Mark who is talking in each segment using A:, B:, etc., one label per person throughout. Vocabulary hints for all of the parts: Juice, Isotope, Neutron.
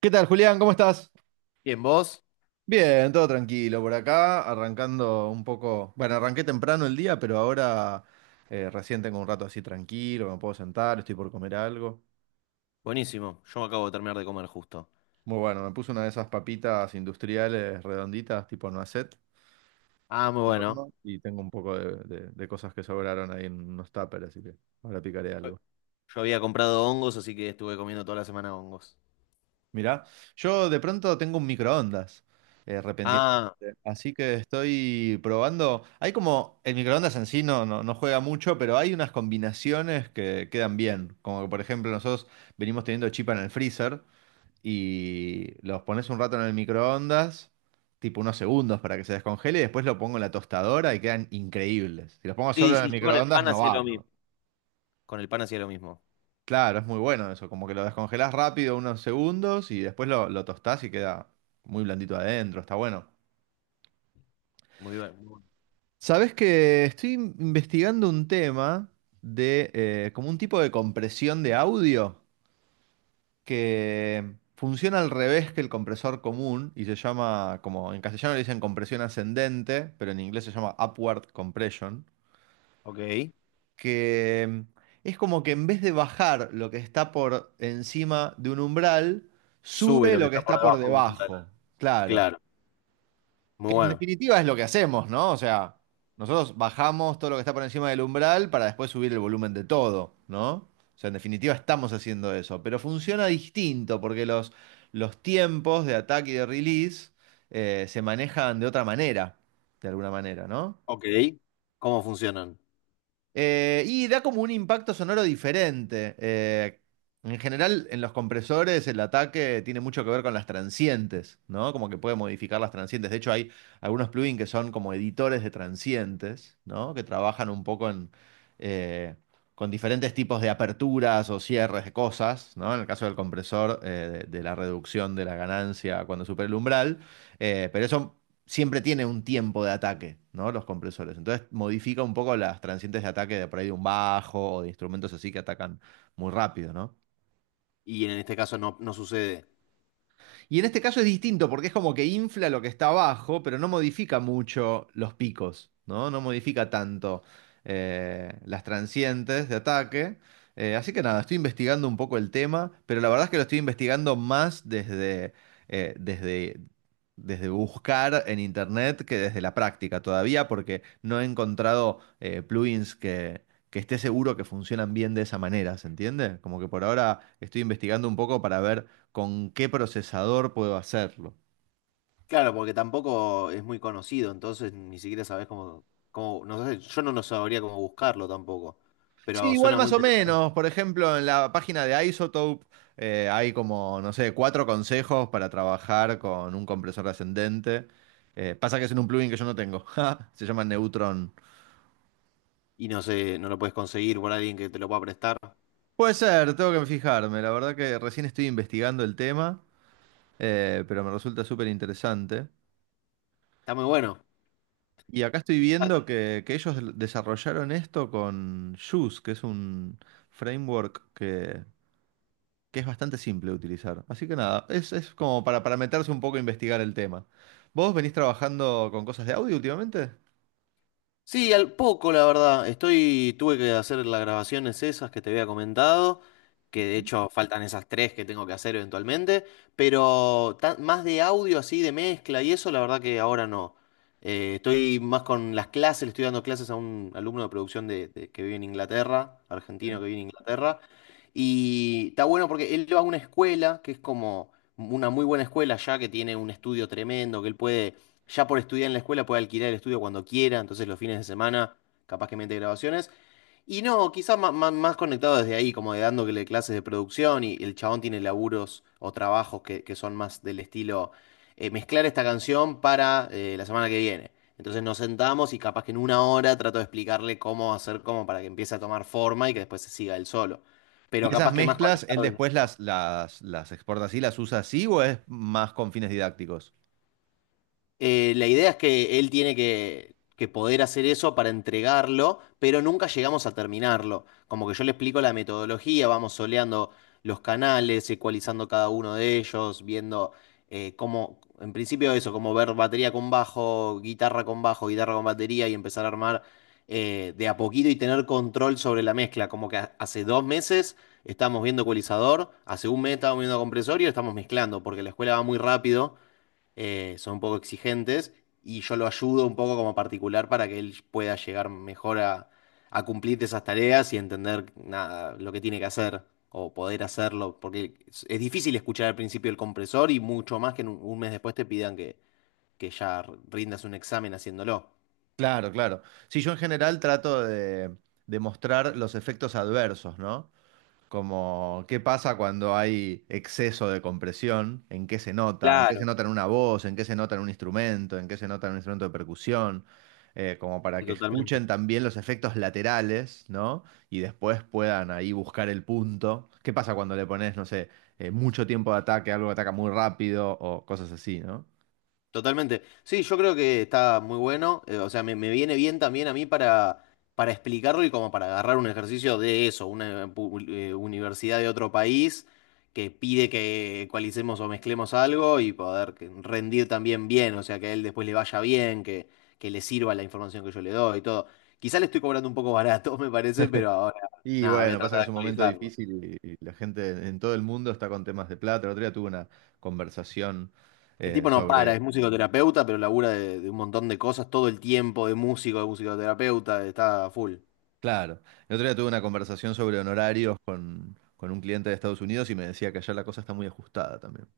A: ¿Qué tal, Julián? ¿Cómo estás?
B: Bien, ¿vos?
A: Bien, todo tranquilo por acá, arrancando un poco. Bueno, arranqué temprano el día, pero ahora recién tengo un rato así tranquilo, me puedo sentar, estoy por comer algo.
B: Buenísimo. Yo me acabo de terminar de comer justo.
A: Muy bueno, me puse una de esas papitas industriales redonditas, tipo noisette,
B: Ah, muy
A: al
B: bueno.
A: horno, y tengo un poco de cosas que sobraron ahí en unos tuppers, así que ahora picaré algo.
B: Yo había comprado hongos, así que estuve comiendo toda la semana hongos.
A: Mirá, yo de pronto tengo un microondas, repentinamente.
B: Ah,
A: Así que estoy probando. Hay como, el microondas en sí no juega mucho, pero hay unas combinaciones que quedan bien. Como que, por ejemplo, nosotros venimos teniendo chipa en el freezer y los pones un rato en el microondas, tipo unos segundos para que se descongele, y después lo pongo en la tostadora y quedan increíbles. Si los pongo solo
B: sí,
A: en el
B: sí, yo con el
A: microondas
B: pan
A: no
B: hacía
A: va.
B: lo mismo. Con el pan hacía lo mismo.
A: Claro, es muy bueno eso, como que lo descongelás rápido unos segundos y después lo tostás y queda muy blandito adentro, está bueno.
B: Muy bien. Muy bueno.
A: Sabes que estoy investigando un tema de como un tipo de compresión de audio que funciona al revés que el compresor común y se llama, como en castellano le dicen compresión ascendente, pero en inglés se llama upward compression.
B: Ok.
A: Que es como que en vez de bajar lo que está por encima de un umbral,
B: Sube
A: sube
B: lo que
A: lo que
B: está por
A: está por
B: debajo de un umbral.
A: debajo. Claro.
B: Claro. Muy
A: Que en
B: bueno.
A: definitiva es lo que hacemos, ¿no? O sea, nosotros bajamos todo lo que está por encima del umbral para después subir el volumen de todo, ¿no? O sea, en definitiva estamos haciendo eso, pero funciona distinto porque los tiempos de ataque y de release se manejan de otra manera, de alguna manera, ¿no?
B: Ok. ¿Cómo funcionan?
A: Y da como un impacto sonoro diferente. En general, en los compresores el ataque tiene mucho que ver con las transientes, ¿no? Como que puede modificar las transientes. De hecho, hay algunos plugins que son como editores de transientes, ¿no? Que trabajan un poco en, eh, con diferentes tipos de aperturas o cierres de cosas, ¿no? En el caso del compresor, de la reducción de la ganancia cuando supera el umbral. Pero eso siempre tiene un tiempo de ataque, ¿no? Los compresores. Entonces modifica un poco las transientes de ataque de por ahí de un bajo o de instrumentos así que atacan muy rápido, ¿no?
B: Y en este caso no, no sucede.
A: Y en este caso es distinto porque es como que infla lo que está abajo, pero no modifica mucho los picos, ¿no? No modifica tanto las transientes de ataque. Así que nada, estoy investigando un poco el tema, pero la verdad es que lo estoy investigando más desde desde buscar en internet que desde la práctica todavía, porque no he encontrado plugins que esté seguro que funcionan bien de esa manera, ¿se entiende? Como que por ahora estoy investigando un poco para ver con qué procesador puedo hacerlo.
B: Claro, porque tampoco es muy conocido, entonces ni siquiera sabés cómo, no sé, yo no lo sabría cómo buscarlo tampoco.
A: Sí,
B: Pero
A: igual
B: suena muy
A: más o
B: interesante.
A: menos. Por ejemplo, en la página de Isotope hay como, no sé, cuatro consejos para trabajar con un compresor ascendente. Pasa que es en un plugin que yo no tengo. Ja, se llama Neutron.
B: Y no sé, no lo puedes conseguir por alguien que te lo pueda prestar.
A: Puede ser, tengo que fijarme. La verdad que recién estoy investigando el tema, pero me resulta súper interesante.
B: Está muy bueno.
A: Y acá estoy viendo que ellos desarrollaron esto con Juice, que es un framework que es bastante simple de utilizar. Así que nada, es como para meterse un poco a investigar el tema. ¿Vos venís trabajando con cosas de audio últimamente?
B: Sí, al poco, la verdad. Estoy, tuve que hacer las grabaciones esas que te había comentado, que de hecho faltan esas tres que tengo que hacer eventualmente, pero más de audio así, de mezcla y eso, la verdad que ahora no. Estoy más con las clases, le estoy dando clases a un alumno de producción que vive en Inglaterra, argentino
A: Sí.
B: que vive en Inglaterra, y está bueno porque él va a una escuela que es como una muy buena escuela ya, que tiene un estudio tremendo, que él puede ya por estudiar en la escuela puede alquilar el estudio cuando quiera, entonces los fines de semana capaz que mete grabaciones. Y no, quizás más, conectado desde ahí, como de dándole clases de producción y el chabón tiene laburos o trabajos que son más del estilo mezclar esta canción para la semana que viene. Entonces nos sentamos y capaz que en una hora trato de explicarle cómo hacer, cómo para que empiece a tomar forma y que después se siga él solo.
A: ¿Y
B: Pero
A: esas
B: capaz que más
A: mezclas, él
B: conectado desde
A: después
B: eso.
A: las exporta así, las usa así o es más con fines didácticos?
B: La idea es que él tiene que poder hacer eso para entregarlo, pero nunca llegamos a terminarlo. Como que yo le explico la metodología, vamos soleando los canales, ecualizando cada uno de ellos, viendo cómo, en principio eso, como ver batería con bajo, guitarra con bajo, guitarra con batería y empezar a armar de a poquito y tener control sobre la mezcla. Como que hace 2 meses estamos viendo ecualizador, hace un mes estamos viendo compresor y lo estamos mezclando, porque la escuela va muy rápido, son un poco exigentes y yo lo ayudo un poco como particular para que él pueda llegar mejor a, cumplir esas tareas y entender nada, lo que tiene que hacer o poder hacerlo, porque es, difícil escuchar al principio el compresor y mucho más que en un, mes después te pidan que ya rindas un examen haciéndolo.
A: Claro, claro. Sí, yo en general trato de mostrar los efectos adversos, ¿no? Como, ¿qué pasa cuando hay exceso de compresión? ¿En qué se nota? ¿En qué se
B: Claro.
A: nota en una voz? ¿En qué se nota en un instrumento? ¿En qué se nota en un instrumento de percusión? Como para
B: Sí,
A: que
B: totalmente.
A: escuchen también los efectos laterales, ¿no? Y después puedan ahí buscar el punto. ¿Qué pasa cuando le pones, no sé, mucho tiempo de ataque, algo que ataca muy rápido o cosas así, ¿no?
B: Totalmente. Sí, yo creo que está muy bueno. O sea, me, viene bien también a mí para explicarlo y como para agarrar un ejercicio de eso, una universidad de otro país que pide que ecualicemos o mezclemos algo y poder rendir también bien. O sea, que a él después le vaya bien, que, le sirva la información que yo le doy y todo. Quizá le estoy cobrando un poco barato, me parece, pero ahora,
A: Y
B: nada, voy a
A: bueno, pasa
B: tratar
A: que
B: de
A: es un momento
B: actualizarlo.
A: difícil y la gente en todo el mundo está con temas de plata. El otro día tuve una conversación
B: El tipo no
A: sobre.
B: para, es musicoterapeuta, pero labura de un montón de cosas todo el tiempo, de músico, de musicoterapeuta, está full.
A: Claro. El otro día tuve una conversación sobre honorarios con un cliente de Estados Unidos y me decía que allá la cosa está muy ajustada también.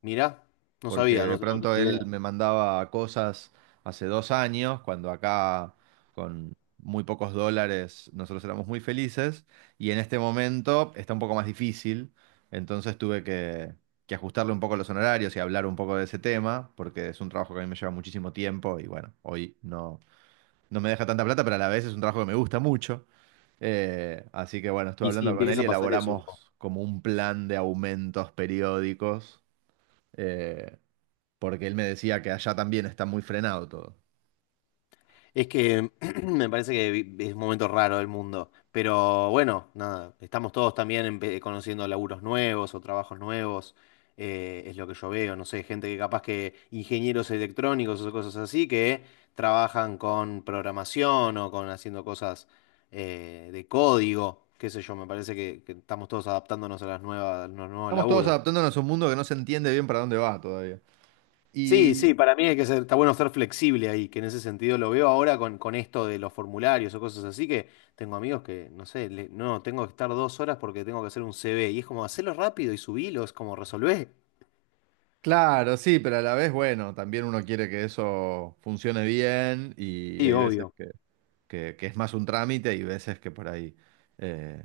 B: Mirá, no
A: Porque
B: sabía, no,
A: de
B: no
A: pronto
B: tenía idea.
A: él me mandaba cosas hace 2 años, cuando acá con muy pocos dólares nosotros éramos muy felices, y en este momento está un poco más difícil. Entonces tuve que ajustarle un poco los honorarios y hablar un poco de ese tema, porque es un trabajo que a mí me lleva muchísimo tiempo y bueno, hoy no, no me deja tanta plata, pero a la vez es un trabajo que me gusta mucho. Así que bueno, estuve
B: Y sí,
A: hablando con él
B: empieza
A: y
B: a pasar eso.
A: elaboramos como un plan de aumentos periódicos, eh, porque él me decía que allá también está muy frenado todo.
B: Es que me parece que es un momento raro del mundo, pero bueno, nada, estamos todos también conociendo laburos nuevos o trabajos nuevos, es lo que yo veo, no sé, gente que capaz que ingenieros electrónicos o cosas así que trabajan con programación o con haciendo cosas de código, qué sé yo, me parece que, estamos todos adaptándonos a las nuevas, a los nuevos
A: Estamos todos
B: laburos.
A: adaptándonos a un mundo que no se entiende bien para dónde va todavía.
B: Sí,
A: Y
B: sí, para mí hay que ser, está bueno ser flexible ahí, que en ese sentido lo veo ahora con esto de los formularios o cosas así, que tengo amigos que, no sé, no, tengo que estar 2 horas porque tengo que hacer un CV, y es como, hacerlo rápido y subilo, es como, resolver.
A: claro, sí, pero a la vez, bueno, también uno quiere que eso funcione bien y
B: Sí,
A: hay veces
B: obvio,
A: que, que es más un trámite y veces que por ahí... eh,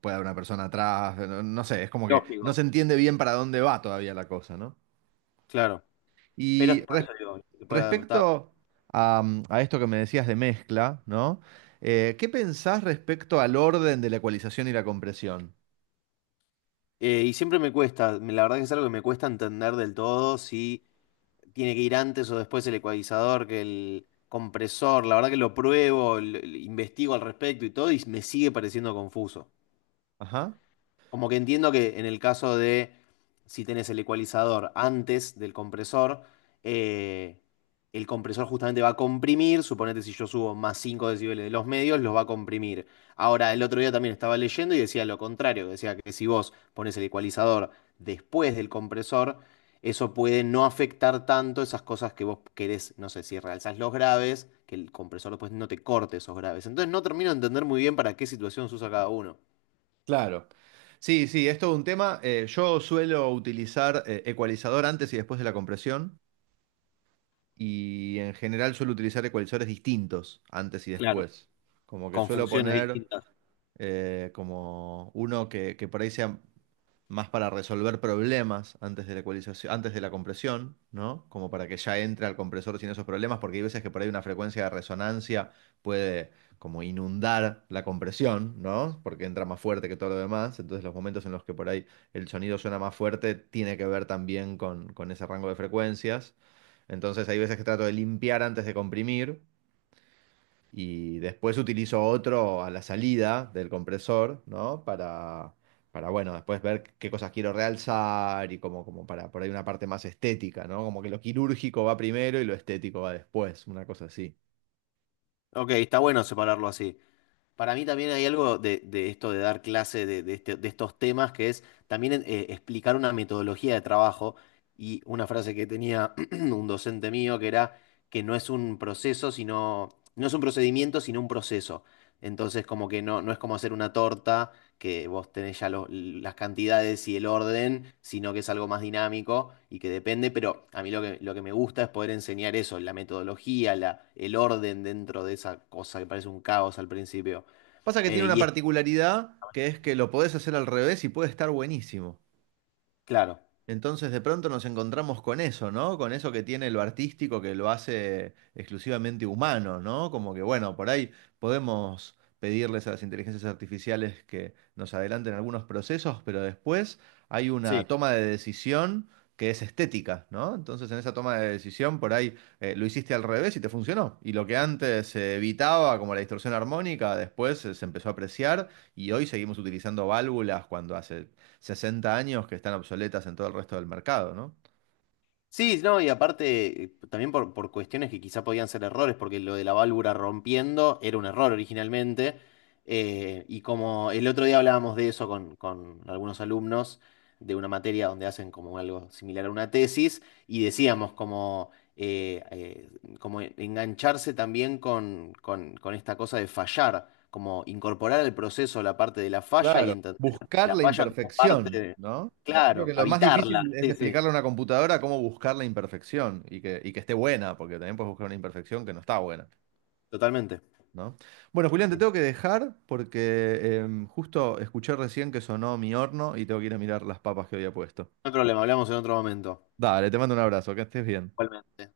A: puede haber una persona atrás, no, no sé, es como que no se
B: lógico,
A: entiende bien para dónde va todavía la cosa, ¿no?
B: claro, pero es
A: Y
B: por
A: res-
B: eso digo, se puede adaptar.
A: Respecto a, a esto que me decías de mezcla, ¿no? ¿Qué pensás respecto al orden de la ecualización y la compresión?
B: Y siempre me cuesta, la verdad que es algo que me cuesta entender del todo si tiene que ir antes o después el ecualizador, que el compresor, la verdad que lo pruebo, investigo al respecto y todo, y me sigue pareciendo confuso.
A: Ajá.
B: Como que entiendo que en el caso de si tenés el ecualizador antes del compresor, eh, el compresor justamente va a comprimir, suponete si yo subo más 5 decibeles de los medios, los va a comprimir. Ahora, el otro día también estaba leyendo y decía lo contrario, decía que si vos pones el ecualizador después del compresor, eso puede no afectar tanto esas cosas que vos querés, no sé, si realzás los graves, que el compresor después no te corte esos graves. Entonces no termino de entender muy bien para qué situación se usa cada uno.
A: Claro. Sí, sí, es todo un tema. Yo suelo utilizar ecualizador antes y después de la compresión y en general suelo utilizar ecualizadores distintos antes y
B: Claro.
A: después. Como que
B: Con
A: suelo
B: funciones
A: poner
B: distintas.
A: como uno que por ahí sea más para resolver problemas antes de la ecualización, antes de la compresión, ¿no? Como para que ya entre al compresor sin esos problemas, porque hay veces que por ahí una frecuencia de resonancia puede como inundar la compresión, ¿no? Porque entra más fuerte que todo lo demás, entonces los momentos en los que por ahí el sonido suena más fuerte tiene que ver también con ese rango de frecuencias, entonces hay veces que trato de limpiar antes de comprimir y después utilizo otro a la salida del compresor, ¿no? Para bueno, después ver qué cosas quiero realzar y como, como para por ahí una parte más estética, ¿no? Como que lo quirúrgico va primero y lo estético va después, una cosa así.
B: Ok, está bueno separarlo así. Para mí también hay algo de, esto de dar clase de estos temas, que es también explicar una metodología de trabajo y una frase que tenía un docente mío que era que no es un proceso, sino, no es un procedimiento, sino un proceso. Entonces, como que no, no es como hacer una torta, que vos tenés ya las cantidades y el orden, sino que es algo más dinámico y que depende, pero a mí lo que, me gusta es poder enseñar eso, la metodología, el orden dentro de esa cosa que parece un caos al principio.
A: Pasa que tiene
B: Eh,
A: una
B: y es
A: particularidad que es que lo podés hacer al revés y puede estar buenísimo.
B: claro,
A: Entonces de pronto nos encontramos con eso, ¿no? Con eso que tiene lo artístico que lo hace exclusivamente humano, ¿no? Como que bueno, por ahí podemos pedirles a las inteligencias artificiales que nos adelanten algunos procesos, pero después hay una
B: sí.
A: toma de decisión que es estética, ¿no? Entonces en esa toma de decisión por ahí lo hiciste al revés y te funcionó. Y lo que antes se evitaba como la distorsión armónica, después se empezó a apreciar y hoy seguimos utilizando válvulas cuando hace 60 años que están obsoletas en todo el resto del mercado, ¿no?
B: Sí, no, y aparte, también por, cuestiones que quizá podían ser errores, porque lo de la válvula rompiendo era un error originalmente, y como el otro día hablábamos de eso con, algunos alumnos de una materia donde hacen como algo similar a una tesis, y decíamos como, como engancharse también con esta cosa de fallar, como incorporar al proceso la parte de la falla y
A: Claro.
B: entender
A: Buscar
B: la
A: la
B: falla como parte
A: imperfección,
B: de,
A: ¿no? Creo
B: claro,
A: que lo más
B: habitarla,
A: difícil es
B: sí, sí,
A: explicarle a una computadora cómo buscar la imperfección y que esté buena, porque también puedes buscar una imperfección que no está buena,
B: totalmente.
A: ¿no? Bueno, Julián, te tengo que dejar porque justo escuché recién que sonó mi horno y tengo que ir a mirar las papas que había puesto.
B: Hay problema, hablamos en otro momento.
A: Dale, te mando un abrazo, que estés bien.
B: Igualmente.